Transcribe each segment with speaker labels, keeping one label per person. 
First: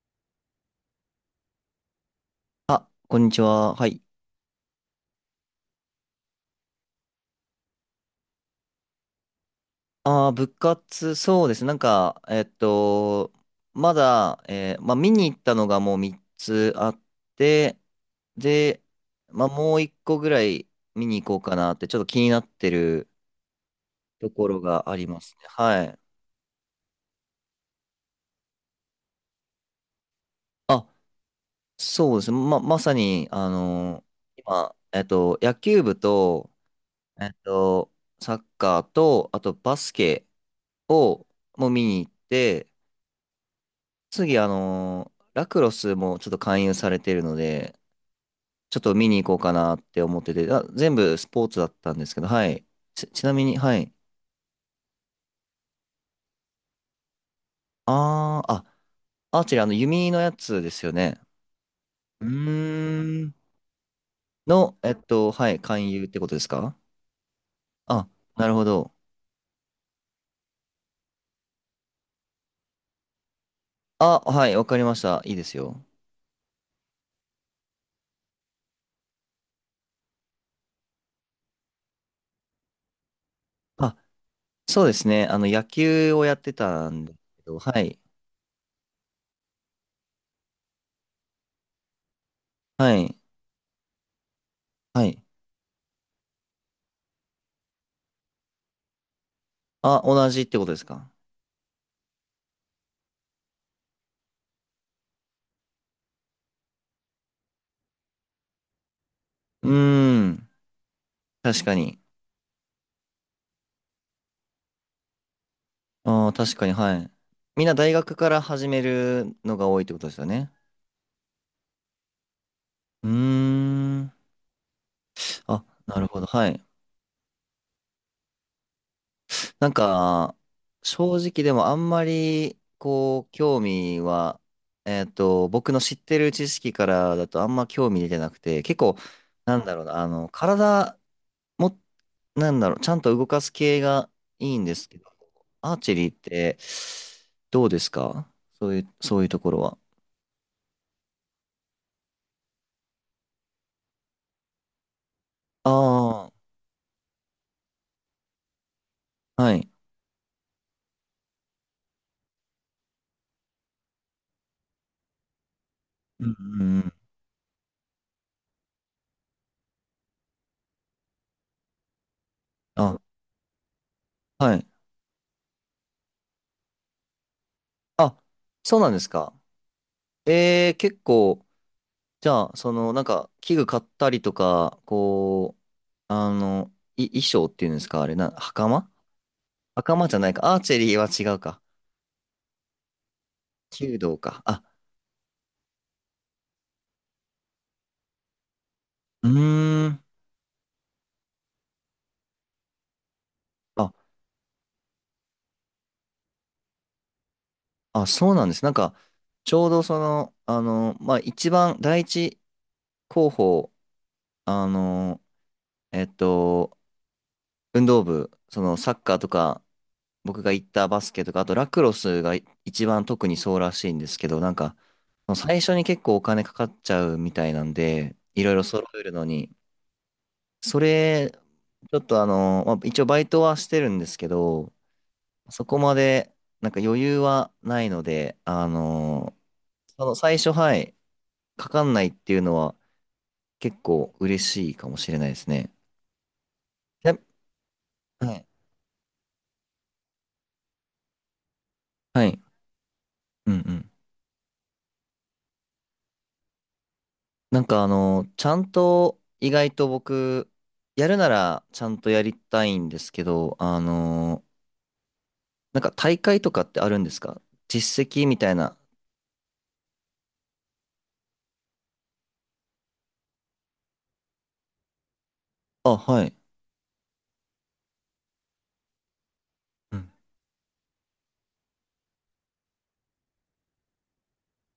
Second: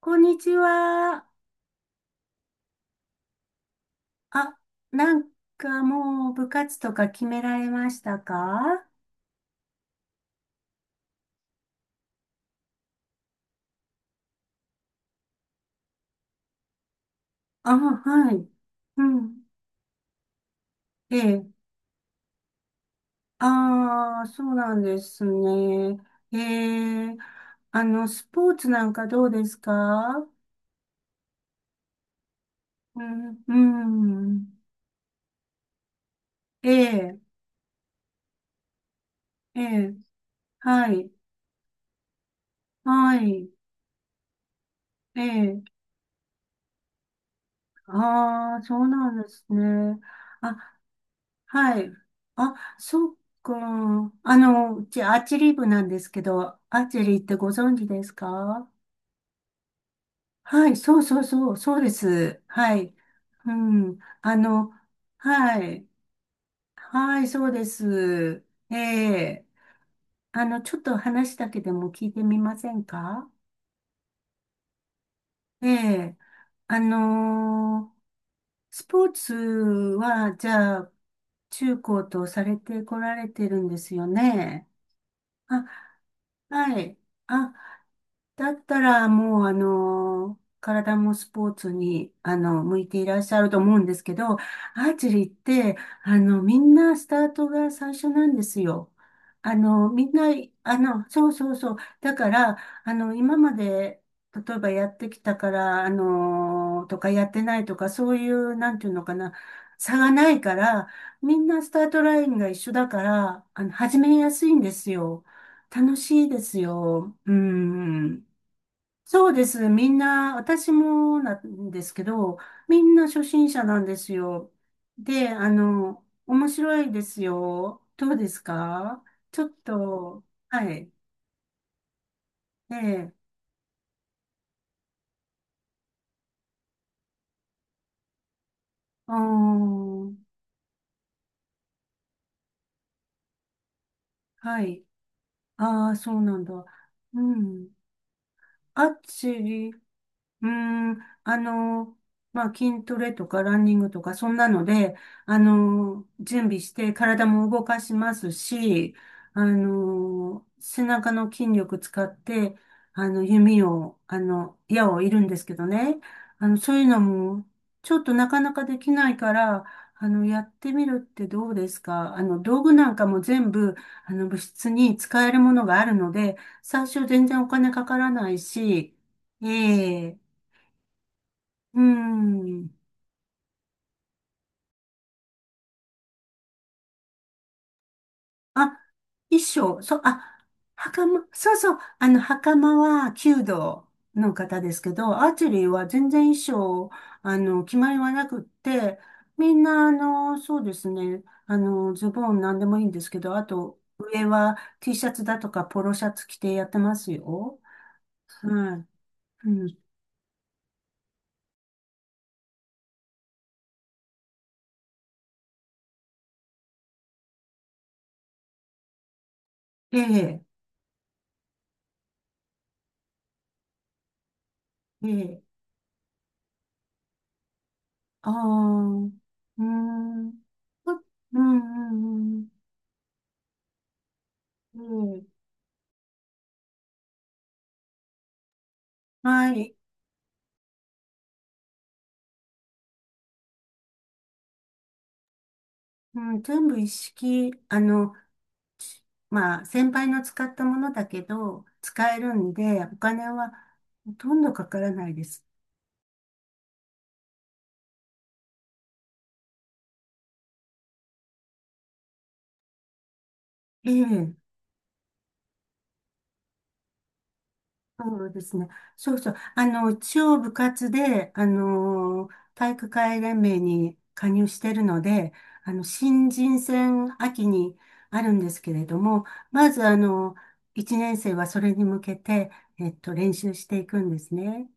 Speaker 1: こんにちは。
Speaker 2: あ、こんにちは。はい。
Speaker 1: あ、なんかもう部活とか決められましたか？
Speaker 2: ああ、部活、そうです。なんか、まだ、まあ、見に行ったのがもう3つあっ
Speaker 1: あ、
Speaker 2: て、
Speaker 1: はい。
Speaker 2: で、
Speaker 1: うん。
Speaker 2: まあ、もう1個ぐらい見
Speaker 1: え
Speaker 2: に行こう
Speaker 1: え。
Speaker 2: かなって、ちょっと気になってる
Speaker 1: ああ、
Speaker 2: と
Speaker 1: そ
Speaker 2: こ
Speaker 1: う
Speaker 2: ろ
Speaker 1: なん
Speaker 2: があ
Speaker 1: で
Speaker 2: りま
Speaker 1: す
Speaker 2: すね。は
Speaker 1: ね。
Speaker 2: い。
Speaker 1: ええ。スポーツなんかどうですか？
Speaker 2: あ、そうです。ま、まさ
Speaker 1: う
Speaker 2: に、
Speaker 1: ん、うん。
Speaker 2: 今、野球部と、
Speaker 1: ええ、
Speaker 2: えっと、サッカーと、あと
Speaker 1: え
Speaker 2: バス
Speaker 1: え。
Speaker 2: ケ
Speaker 1: はい。
Speaker 2: を、もう見に行って、
Speaker 1: はい。
Speaker 2: 次、
Speaker 1: え
Speaker 2: ラクロ
Speaker 1: え。
Speaker 2: スもちょっと勧誘されてるので、
Speaker 1: ああ、そ
Speaker 2: ちょっ
Speaker 1: う
Speaker 2: と
Speaker 1: な
Speaker 2: 見
Speaker 1: ん
Speaker 2: に
Speaker 1: で
Speaker 2: 行こう
Speaker 1: す
Speaker 2: かなっ
Speaker 1: ね。
Speaker 2: て思ってて、
Speaker 1: あ、
Speaker 2: あ、全部スポーツだっ
Speaker 1: はい。
Speaker 2: たんですけど、は
Speaker 1: あ、
Speaker 2: い。ち、
Speaker 1: そっ
Speaker 2: ちなみに、はい。
Speaker 1: か。うちアーチェリー部なんですけど、アーチェリーってご存知です
Speaker 2: あー、
Speaker 1: か？
Speaker 2: あ、アーチェリー、あの、弓のやつ
Speaker 1: は
Speaker 2: で
Speaker 1: い、
Speaker 2: すよ
Speaker 1: そうそ
Speaker 2: ね。
Speaker 1: うそう、そうで
Speaker 2: う
Speaker 1: す。はい。
Speaker 2: ーん。
Speaker 1: うん。
Speaker 2: の、はい、
Speaker 1: はい。
Speaker 2: 勧誘ってことですか？
Speaker 1: はい、そうで
Speaker 2: あ、
Speaker 1: す。
Speaker 2: なるほ
Speaker 1: え
Speaker 2: ど。
Speaker 1: え。ちょっと話だけでも聞いてみませんか？
Speaker 2: あ、はい、わかりました。いいです
Speaker 1: え
Speaker 2: よ。
Speaker 1: え。あのースポーツは、じゃあ、中高とされてこられてるんです
Speaker 2: あ、
Speaker 1: よね。
Speaker 2: そうですね。野
Speaker 1: あ
Speaker 2: 球をやって
Speaker 1: は
Speaker 2: た
Speaker 1: い。
Speaker 2: んですけ
Speaker 1: あ、
Speaker 2: ど、はい、
Speaker 1: だったら、もう、体もスポーツに、向い
Speaker 2: は
Speaker 1: ていら
Speaker 2: い、
Speaker 1: っしゃると思うんですけど、アー
Speaker 2: は
Speaker 1: チェ
Speaker 2: い。
Speaker 1: リーって、みんなスタートが最初なんですよ。
Speaker 2: あ、
Speaker 1: みんな、
Speaker 2: 同じってことですか？
Speaker 1: そうそうそう。だから、今まで、例えばやってきたから、とかやってないとか、そういう、なんていうのかな、
Speaker 2: う
Speaker 1: 差が
Speaker 2: ー
Speaker 1: ない
Speaker 2: ん、
Speaker 1: から、みんな
Speaker 2: 確
Speaker 1: ス
Speaker 2: か
Speaker 1: ター
Speaker 2: に。
Speaker 1: トラインが一緒だから、始めやすいんですよ。楽しい
Speaker 2: ああ、
Speaker 1: で
Speaker 2: 確
Speaker 1: す
Speaker 2: かに、はい。
Speaker 1: よ。う
Speaker 2: みんな大学
Speaker 1: ん。
Speaker 2: から始め
Speaker 1: そう
Speaker 2: る
Speaker 1: で
Speaker 2: の
Speaker 1: す。
Speaker 2: が多いっ
Speaker 1: み
Speaker 2: て
Speaker 1: ん
Speaker 2: ことですよ
Speaker 1: な、
Speaker 2: ね。
Speaker 1: 私もなんですけど、みんな
Speaker 2: うー
Speaker 1: 初心者なんです
Speaker 2: ん。
Speaker 1: よ。で、
Speaker 2: あ、なるほど。
Speaker 1: 面
Speaker 2: はい。
Speaker 1: 白いですよ。どうですか？ちょっ
Speaker 2: なん
Speaker 1: と、
Speaker 2: か、
Speaker 1: はい。
Speaker 2: 正直でもあんまり、
Speaker 1: ええ、
Speaker 2: こう、興味は、僕の知ってる知識からだとあんま興味出てなくて、結構、
Speaker 1: あ
Speaker 2: なんだろうな、
Speaker 1: ー、
Speaker 2: 体も、なんだろう、ちゃんと動かす系がいい
Speaker 1: は
Speaker 2: んで
Speaker 1: い。
Speaker 2: すけど、アー
Speaker 1: あ
Speaker 2: チェ
Speaker 1: あ、
Speaker 2: リー
Speaker 1: そ
Speaker 2: っ
Speaker 1: うなん
Speaker 2: て、
Speaker 1: だ。う
Speaker 2: ど
Speaker 1: ん。
Speaker 2: うですか？そうい
Speaker 1: ア
Speaker 2: う、
Speaker 1: ー
Speaker 2: そういう
Speaker 1: チ
Speaker 2: と
Speaker 1: ェ
Speaker 2: ころ
Speaker 1: リう
Speaker 2: は。
Speaker 1: ーん、あの、まあ、筋トレとかランニングとか、そんなので、
Speaker 2: あ
Speaker 1: 準備して体も動かしますし、
Speaker 2: あ、はい。
Speaker 1: 背中の筋力使って、弓を、矢を射るんですけどね。
Speaker 2: うんう
Speaker 1: そう
Speaker 2: んう
Speaker 1: いう
Speaker 2: ん、
Speaker 1: のも、ちょっとなかなかできないから、やってみるってどうですか？道具なん
Speaker 2: あ、
Speaker 1: かも全部、部
Speaker 2: はい。
Speaker 1: 室に使えるものがあるので、最初全然お金かから
Speaker 2: あ、
Speaker 1: ない
Speaker 2: そうなん
Speaker 1: し、
Speaker 2: ですか。
Speaker 1: ええ、
Speaker 2: 結構、
Speaker 1: うー
Speaker 2: じゃあ、そ
Speaker 1: ん。
Speaker 2: の、なんか、器具買ったりとか、こう、衣装っていうんですか、あれな、
Speaker 1: あ、
Speaker 2: 袴
Speaker 1: 衣装、そう、
Speaker 2: 袴じゃない
Speaker 1: あ、
Speaker 2: か。アーチェリーは
Speaker 1: 袴、
Speaker 2: 違う
Speaker 1: そう
Speaker 2: か。
Speaker 1: そう、袴は弓道
Speaker 2: 弓道
Speaker 1: の
Speaker 2: か。
Speaker 1: 方
Speaker 2: あ、
Speaker 1: ですけど、アーチェリーは全然衣装、決まりはなくって、
Speaker 2: う
Speaker 1: みんな、
Speaker 2: ーん。
Speaker 1: そうですね、ズボンなんでもいいんですけど、あと、
Speaker 2: あ、
Speaker 1: 上は T シャツだとかポロシャツ着てやってますよ。
Speaker 2: あ、そうなんです。なん
Speaker 1: はい。
Speaker 2: か、
Speaker 1: う
Speaker 2: ちょう
Speaker 1: ん。
Speaker 2: どその、まあ、一番、第一候補、あの、えっと、運動部、その、サッカーとか、
Speaker 1: え
Speaker 2: 僕
Speaker 1: え、
Speaker 2: が行ったバスケとか、あとラクロスが一番特にそうらしいんですけど、なんか、
Speaker 1: ええ、
Speaker 2: 最初に結構お金かかっちゃうみたいなんで、
Speaker 1: ああ、
Speaker 2: いろいろ揃え
Speaker 1: う
Speaker 2: るのに、
Speaker 1: ーん。
Speaker 2: そ
Speaker 1: あ
Speaker 2: れ、
Speaker 1: う
Speaker 2: ちょっと
Speaker 1: ん、うん、
Speaker 2: まあ、一応バイトはしてるんですけど、
Speaker 1: うん。うん、
Speaker 2: そこまで、なんか余裕はないので、
Speaker 1: はい。
Speaker 2: その最初、はい、かかんないっていうのは結構嬉しいかもしれないですね。
Speaker 1: うん、全部一
Speaker 2: や
Speaker 1: 式、
Speaker 2: はい。
Speaker 1: ちまあ、先輩の使ったものだけど、使え
Speaker 2: は
Speaker 1: る
Speaker 2: い。
Speaker 1: んで、お金
Speaker 2: う
Speaker 1: は
Speaker 2: んうん、
Speaker 1: ほとんどかからないです。
Speaker 2: なんかちゃんと意外と僕、やるならちゃんとやりたいんですけど、
Speaker 1: ええ、
Speaker 2: なんか大会とかってあるんですか？実
Speaker 1: そ
Speaker 2: 績
Speaker 1: う
Speaker 2: み
Speaker 1: で
Speaker 2: た
Speaker 1: す
Speaker 2: い
Speaker 1: ね。
Speaker 2: な。
Speaker 1: そうそう。一応部活で、体育会連盟に加入してるので、
Speaker 2: あ、は
Speaker 1: 新
Speaker 2: い。
Speaker 1: 人戦秋にあるんですけれども、まず、
Speaker 2: うん、
Speaker 1: 1年生はそれに向けて、練習していくんですね。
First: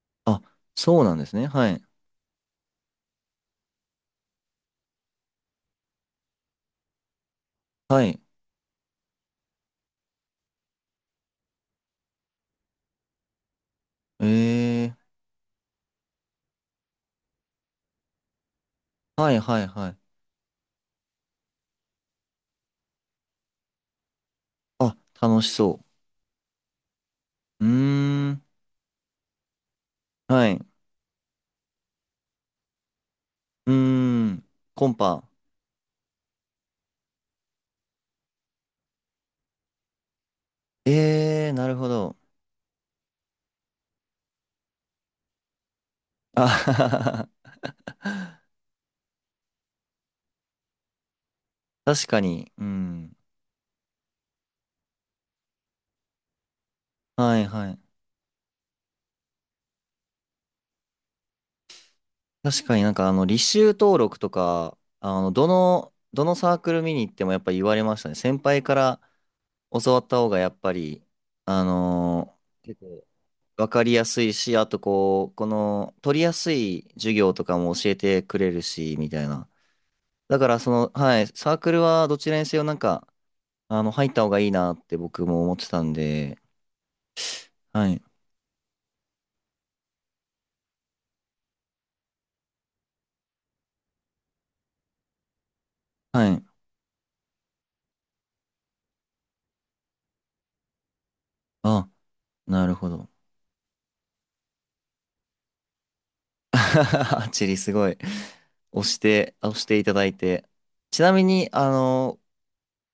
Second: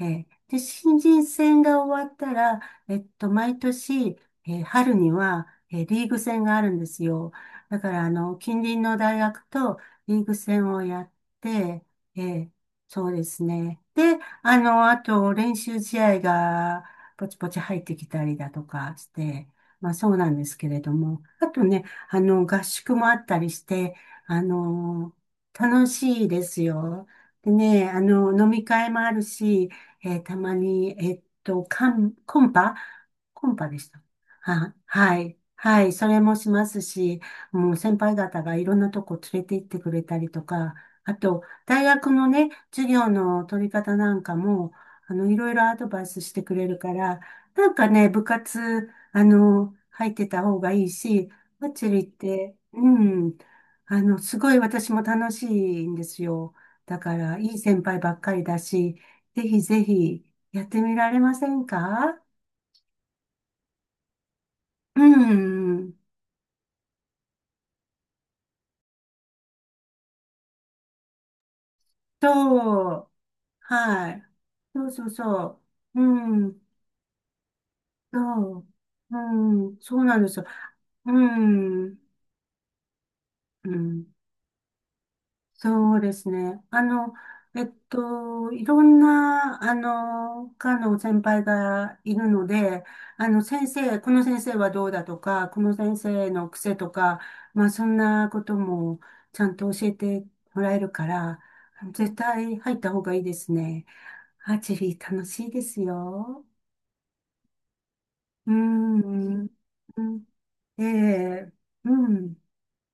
Speaker 2: あ、
Speaker 1: で、新
Speaker 2: そうなん
Speaker 1: 人
Speaker 2: ですね。
Speaker 1: 戦
Speaker 2: は
Speaker 1: が
Speaker 2: い。
Speaker 1: 終わったら、毎年、春には、リーグ戦があるんですよ。だから、
Speaker 2: はい。
Speaker 1: 近隣の大学とリーグ戦をやって、えーそうですね。で、
Speaker 2: え
Speaker 1: あ
Speaker 2: ー。
Speaker 1: と、練習試合が、ポチポチ入ってきたりだとかし
Speaker 2: はい
Speaker 1: て、
Speaker 2: はいは
Speaker 1: まあそう
Speaker 2: い。
Speaker 1: なんですけれども、あとね、合宿もあったりして、あ
Speaker 2: あ、
Speaker 1: の、
Speaker 2: 楽しそ
Speaker 1: 楽しいですよ。で
Speaker 2: う。う
Speaker 1: ね、
Speaker 2: ーん。
Speaker 1: 飲み会もあるし、た
Speaker 2: は
Speaker 1: ま
Speaker 2: い。う
Speaker 1: に、コンパ
Speaker 2: ー
Speaker 1: でした。
Speaker 2: ん。
Speaker 1: あ、
Speaker 2: コン
Speaker 1: は
Speaker 2: パ。
Speaker 1: い。はい。それもしますし、もう先輩方がいろんなとこ連れて行ってくれたりとか、あと、
Speaker 2: えー、なる
Speaker 1: 大
Speaker 2: ほ
Speaker 1: 学
Speaker 2: ど。
Speaker 1: のね、授業の取り方なんかも、いろいろアドバイスして
Speaker 2: あ
Speaker 1: くれ
Speaker 2: は
Speaker 1: る
Speaker 2: は
Speaker 1: から、
Speaker 2: は
Speaker 1: なんかね、部
Speaker 2: は、
Speaker 1: 活、入ってた方がいいし、バッチリっ
Speaker 2: 確かに。
Speaker 1: て、
Speaker 2: う
Speaker 1: う
Speaker 2: ん。
Speaker 1: ん、すごい私も楽しいんですよ。だから、
Speaker 2: は
Speaker 1: い
Speaker 2: い
Speaker 1: い
Speaker 2: はい。
Speaker 1: 先輩ばっかりだし、ぜひぜひやってみられませんか？
Speaker 2: 確かになんか履修登録とか、
Speaker 1: うん。
Speaker 2: どのサークル見に行ってもやっぱり言われましたね。先輩から教わった方がやっぱり、結
Speaker 1: そ
Speaker 2: 構
Speaker 1: う。
Speaker 2: わかりや
Speaker 1: は
Speaker 2: す
Speaker 1: い。
Speaker 2: いし、あと
Speaker 1: そうそう
Speaker 2: こう、こ
Speaker 1: そ
Speaker 2: の、
Speaker 1: う。
Speaker 2: 取りや
Speaker 1: う
Speaker 2: す
Speaker 1: ん。
Speaker 2: い授業とかも教えてくれ
Speaker 1: そ
Speaker 2: る
Speaker 1: う。
Speaker 2: し、みたいな。
Speaker 1: うん。そうなんで
Speaker 2: だ
Speaker 1: すよ。
Speaker 2: からその、
Speaker 1: う
Speaker 2: はい、サークル
Speaker 1: ん。
Speaker 2: はどちらにせよなんか、
Speaker 1: うん。
Speaker 2: 入った方がいいなって僕も思ってたん
Speaker 1: そうです
Speaker 2: で、
Speaker 1: ね。
Speaker 2: はい、
Speaker 1: いろんな、科の先輩がいるので、先生、この先生はどうだとか、この先
Speaker 2: は
Speaker 1: 生
Speaker 2: い。
Speaker 1: の癖とか、まあ、そんなこともちゃんと教えてもらえるから、
Speaker 2: あ、
Speaker 1: 絶対
Speaker 2: な
Speaker 1: 入
Speaker 2: る
Speaker 1: っ
Speaker 2: ほ
Speaker 1: た方
Speaker 2: ど。
Speaker 1: がいいですね。アーチェリー楽しいですよ。
Speaker 2: アーチェリーすごい。
Speaker 1: う
Speaker 2: 押して、
Speaker 1: ん、
Speaker 2: 押していた
Speaker 1: う
Speaker 2: だい
Speaker 1: ん、
Speaker 2: て。
Speaker 1: え
Speaker 2: ちなみに、
Speaker 1: え、うん、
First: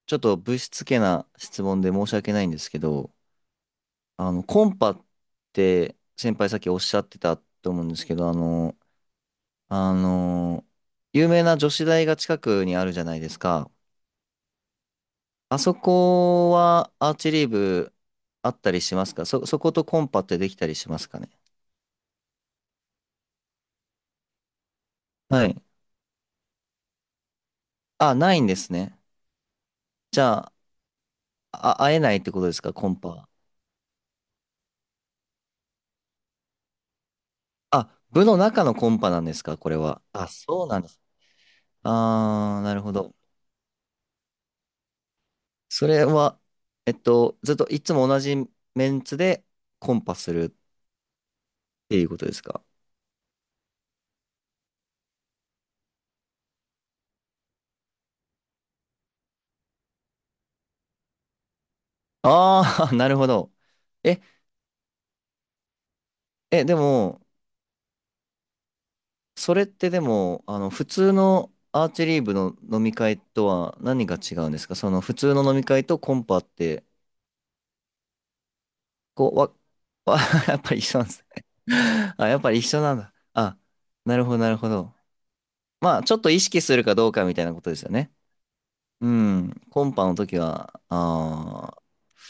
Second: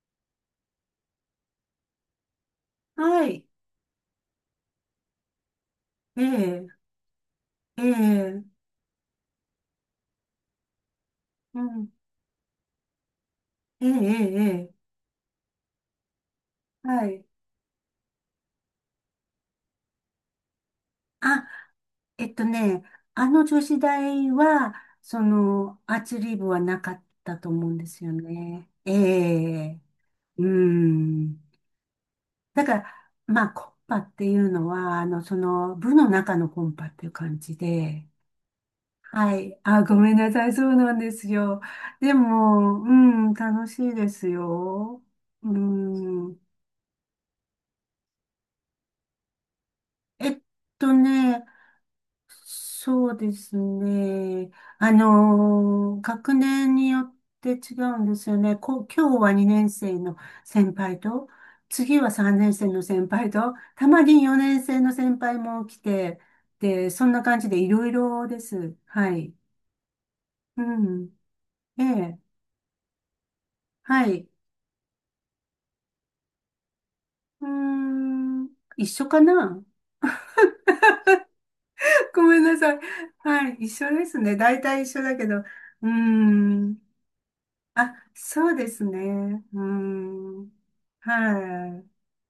Speaker 2: ちょっとぶしつけな質問で申し訳ないんですけど、
Speaker 1: はい、
Speaker 2: コンパって
Speaker 1: え
Speaker 2: 先輩さっきおっ
Speaker 1: え、
Speaker 2: しゃってたと思
Speaker 1: え
Speaker 2: うんですけど、
Speaker 1: え、
Speaker 2: あの、有名な
Speaker 1: う
Speaker 2: 女子
Speaker 1: ん、
Speaker 2: 大が近くにあるじゃないですか。
Speaker 1: ええ、ええ、え
Speaker 2: あそこ
Speaker 1: え、
Speaker 2: は
Speaker 1: は
Speaker 2: アー
Speaker 1: い。
Speaker 2: チェリー部あったりしますか？そことコンパってできたりしますかね？
Speaker 1: あ、えっとね、あの女子大は、そ
Speaker 2: はい。
Speaker 1: の、アーチェリー部はなかったと思うんですよ
Speaker 2: あ、ないんで
Speaker 1: ね。
Speaker 2: す
Speaker 1: え
Speaker 2: ね。
Speaker 1: え、
Speaker 2: じゃ
Speaker 1: う
Speaker 2: あ、
Speaker 1: ん。
Speaker 2: あ、会えないってことです
Speaker 1: だ
Speaker 2: か、
Speaker 1: か
Speaker 2: コン
Speaker 1: ら、
Speaker 2: パは。
Speaker 1: まあ、コンパっていうのは、その、部の中のコンパっていう感じ
Speaker 2: あ、
Speaker 1: で、
Speaker 2: 部の中のコンパなんで
Speaker 1: は
Speaker 2: す
Speaker 1: い。
Speaker 2: か、これ
Speaker 1: あ、ご
Speaker 2: は。
Speaker 1: めん
Speaker 2: あ、
Speaker 1: なさい。
Speaker 2: そ
Speaker 1: そ
Speaker 2: う
Speaker 1: う
Speaker 2: なんで
Speaker 1: なん
Speaker 2: す。
Speaker 1: ですよ。で
Speaker 2: あー、な
Speaker 1: も、
Speaker 2: る
Speaker 1: う
Speaker 2: ほど。
Speaker 1: ん、楽しいですよ。う
Speaker 2: それ
Speaker 1: ん。
Speaker 2: は、ずっといつも同じメンツでコンパ
Speaker 1: え
Speaker 2: す
Speaker 1: っ
Speaker 2: るっ
Speaker 1: とね、
Speaker 2: ていうことですか。
Speaker 1: そうですね。学年によって違うんですよね。今日は2年生の先輩と、次は3年生の
Speaker 2: あー、
Speaker 1: 先
Speaker 2: なるほ
Speaker 1: 輩
Speaker 2: ど。
Speaker 1: と、たま
Speaker 2: え、
Speaker 1: に4年生の先輩も来て、
Speaker 2: で
Speaker 1: で、そんな
Speaker 2: も、
Speaker 1: 感じでいろいろです。はい。
Speaker 2: それってでも、
Speaker 1: う
Speaker 2: 普
Speaker 1: ん。
Speaker 2: 通の
Speaker 1: え
Speaker 2: アーチェ
Speaker 1: え。
Speaker 2: リー部の飲み会とは
Speaker 1: は
Speaker 2: 何が
Speaker 1: い。
Speaker 2: 違うんですか？その普通の飲み会とコンパって、
Speaker 1: うーん。一緒か
Speaker 2: こう、
Speaker 1: な？
Speaker 2: わ、やっぱり一緒なんです ね。
Speaker 1: ご
Speaker 2: あ、や
Speaker 1: め
Speaker 2: っ
Speaker 1: ん
Speaker 2: ぱ
Speaker 1: な
Speaker 2: り一
Speaker 1: さい。
Speaker 2: 緒なんだ。
Speaker 1: はい。
Speaker 2: あ、
Speaker 1: 一緒で
Speaker 2: な
Speaker 1: す
Speaker 2: るほ
Speaker 1: ね。
Speaker 2: ど、なる
Speaker 1: 大
Speaker 2: ほ
Speaker 1: 体
Speaker 2: ど。
Speaker 1: 一緒だけど。うー
Speaker 2: まあ、ちょっと意識す
Speaker 1: ん。
Speaker 2: るかどうかみたいなことですよ
Speaker 1: あ、
Speaker 2: ね。
Speaker 1: そうです
Speaker 2: う
Speaker 1: ね。
Speaker 2: ん。
Speaker 1: う
Speaker 2: コンパの時
Speaker 1: ん。
Speaker 2: は、ああ、
Speaker 1: は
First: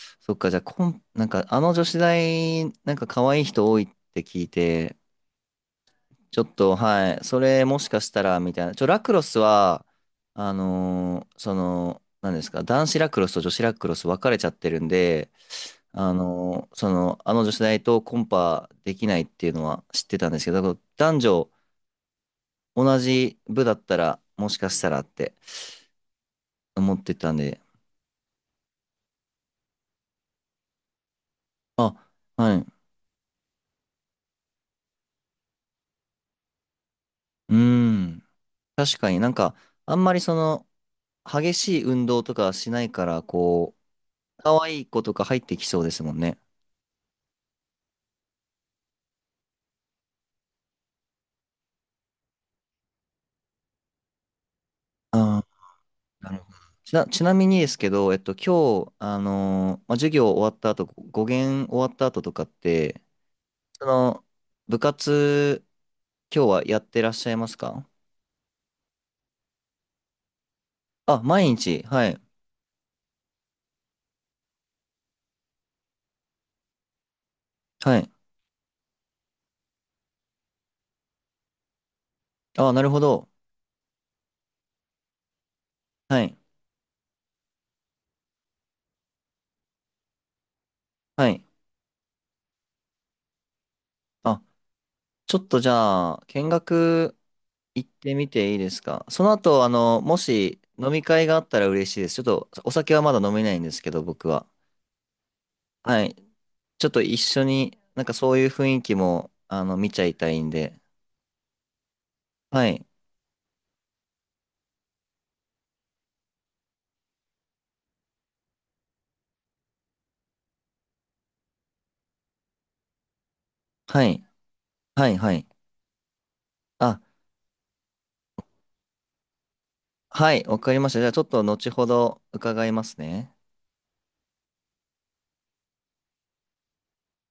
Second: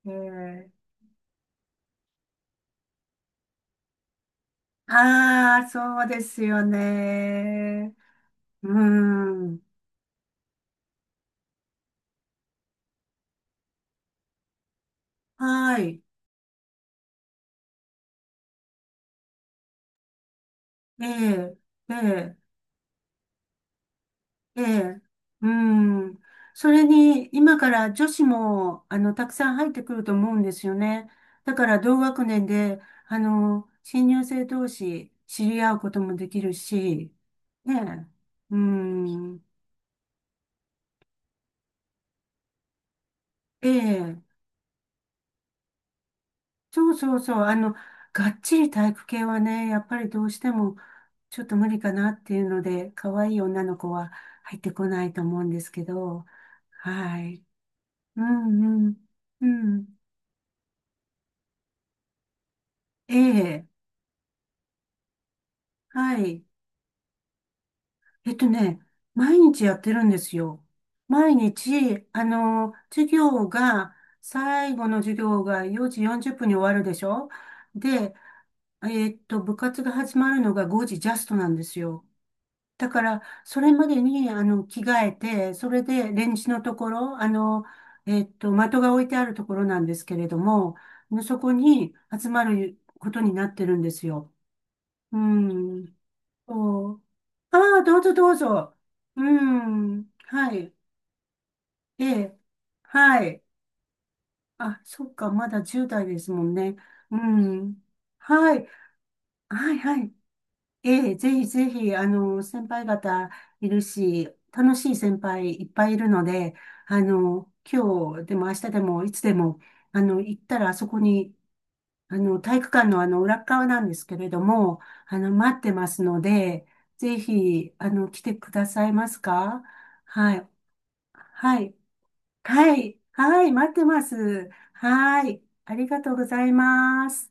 Speaker 1: い。え
Speaker 2: そっか、じゃあ、
Speaker 1: え。
Speaker 2: なんか、あの女子大、なんか可愛い人多いって聞いて、
Speaker 1: ああ、そうで
Speaker 2: ちょ
Speaker 1: す
Speaker 2: っ
Speaker 1: よ
Speaker 2: と、はい、それもし
Speaker 1: ね。
Speaker 2: かしたら、みたいな。
Speaker 1: う
Speaker 2: ラクロス
Speaker 1: ん。
Speaker 2: は、その、何ですか、男子ラクロスと女子ラクロス分かれちゃってるんで、
Speaker 1: はい。
Speaker 2: その、あの女子大とコンパできないっていうのは知ってたんですけど、だから
Speaker 1: え
Speaker 2: 男女
Speaker 1: え、ええ、
Speaker 2: 同じ部だったら、もし
Speaker 1: え
Speaker 2: かしたら
Speaker 1: え。
Speaker 2: って。
Speaker 1: うん。それ
Speaker 2: 思って
Speaker 1: に、
Speaker 2: たん
Speaker 1: 今
Speaker 2: で。
Speaker 1: から女子も、たくさん入ってくると思うんですよね。だから、同
Speaker 2: あ、
Speaker 1: 学年
Speaker 2: はい。
Speaker 1: で、新入生同士、知り合うこともできるし、
Speaker 2: うー
Speaker 1: ねえ。
Speaker 2: ん。
Speaker 1: う
Speaker 2: 確かになん
Speaker 1: ん。
Speaker 2: か、あんまりその、激しい運動とかしないから、
Speaker 1: え
Speaker 2: こ
Speaker 1: え。
Speaker 2: う、可愛い子とか入ってきそうですもんね。
Speaker 1: そうそうそう。がっちり体育系はね、やっぱりどうしてもちょっと無理かなっていうので、可愛い女の子は入ってこないと思う
Speaker 2: あ
Speaker 1: んですけど、
Speaker 2: あ、なるほど。ちな、
Speaker 1: は
Speaker 2: ちな
Speaker 1: い。
Speaker 2: みにですけど、
Speaker 1: う
Speaker 2: 今
Speaker 1: んう
Speaker 2: 日、
Speaker 1: ん。う
Speaker 2: まあ、
Speaker 1: ん。
Speaker 2: 授業終わった後、語源終わった後とかって、
Speaker 1: ええ。
Speaker 2: その、部活、
Speaker 1: はい。
Speaker 2: 今日はやってらっしゃいますか？
Speaker 1: えっとね、毎日やってるんですよ。
Speaker 2: あ、
Speaker 1: 毎
Speaker 2: 毎日、
Speaker 1: 日、
Speaker 2: はい、
Speaker 1: 授業が、最後の授業が4時40分に終わるでしょ？
Speaker 2: はい。
Speaker 1: で、部活が始まるのが5時ジャストなんですよ。
Speaker 2: あ、な
Speaker 1: だ
Speaker 2: るほ
Speaker 1: から、
Speaker 2: ど。
Speaker 1: それまでに、着替えて、それで、
Speaker 2: は
Speaker 1: レン
Speaker 2: い、
Speaker 1: ジのところ、的が置いてあるところなんですけれども、
Speaker 2: は
Speaker 1: そ
Speaker 2: い。
Speaker 1: こに集まることになってるんですよ。
Speaker 2: あ、
Speaker 1: う
Speaker 2: ちょっとじ
Speaker 1: ん。
Speaker 2: ゃあ、見
Speaker 1: そう、
Speaker 2: 学
Speaker 1: ああ、
Speaker 2: 行っ
Speaker 1: どうぞ
Speaker 2: てみ
Speaker 1: どう
Speaker 2: ていいで
Speaker 1: ぞ。
Speaker 2: すか？
Speaker 1: う
Speaker 2: その後、
Speaker 1: ん。
Speaker 2: も
Speaker 1: は
Speaker 2: し
Speaker 1: い。
Speaker 2: 飲み会があったら嬉しい
Speaker 1: え
Speaker 2: です。ちょっ
Speaker 1: え。
Speaker 2: とお酒はま
Speaker 1: は
Speaker 2: だ飲
Speaker 1: い。
Speaker 2: めないんですけど、僕は。
Speaker 1: あ、そっか、まだ
Speaker 2: は
Speaker 1: 10代
Speaker 2: い。
Speaker 1: ですもんね。
Speaker 2: ちょっと
Speaker 1: う
Speaker 2: 一緒に、
Speaker 1: ん。
Speaker 2: なんかそういう
Speaker 1: はい。
Speaker 2: 雰囲気も、
Speaker 1: はい、
Speaker 2: 見ち
Speaker 1: は
Speaker 2: ゃ
Speaker 1: い。
Speaker 2: いたいんで。
Speaker 1: ええ、ぜひぜひ、先
Speaker 2: は
Speaker 1: 輩
Speaker 2: い。
Speaker 1: 方いるし、楽しい先輩いっぱいいるので、今日でも明日でもいつでも、行ったらあそこに、体育館のあの、裏っ側なんで
Speaker 2: は
Speaker 1: すけ
Speaker 2: い。
Speaker 1: れども、
Speaker 2: はい。はい。
Speaker 1: 待ってますので、
Speaker 2: あ、
Speaker 1: ぜひ、来てくださいますか？
Speaker 2: は
Speaker 1: は
Speaker 2: い。
Speaker 1: い。
Speaker 2: わかりました。じゃあちょっと
Speaker 1: は
Speaker 2: 後
Speaker 1: い。
Speaker 2: ほど伺い
Speaker 1: は
Speaker 2: ます
Speaker 1: い。
Speaker 2: ね。
Speaker 1: はい。待ってます。はい。ありがとうございます。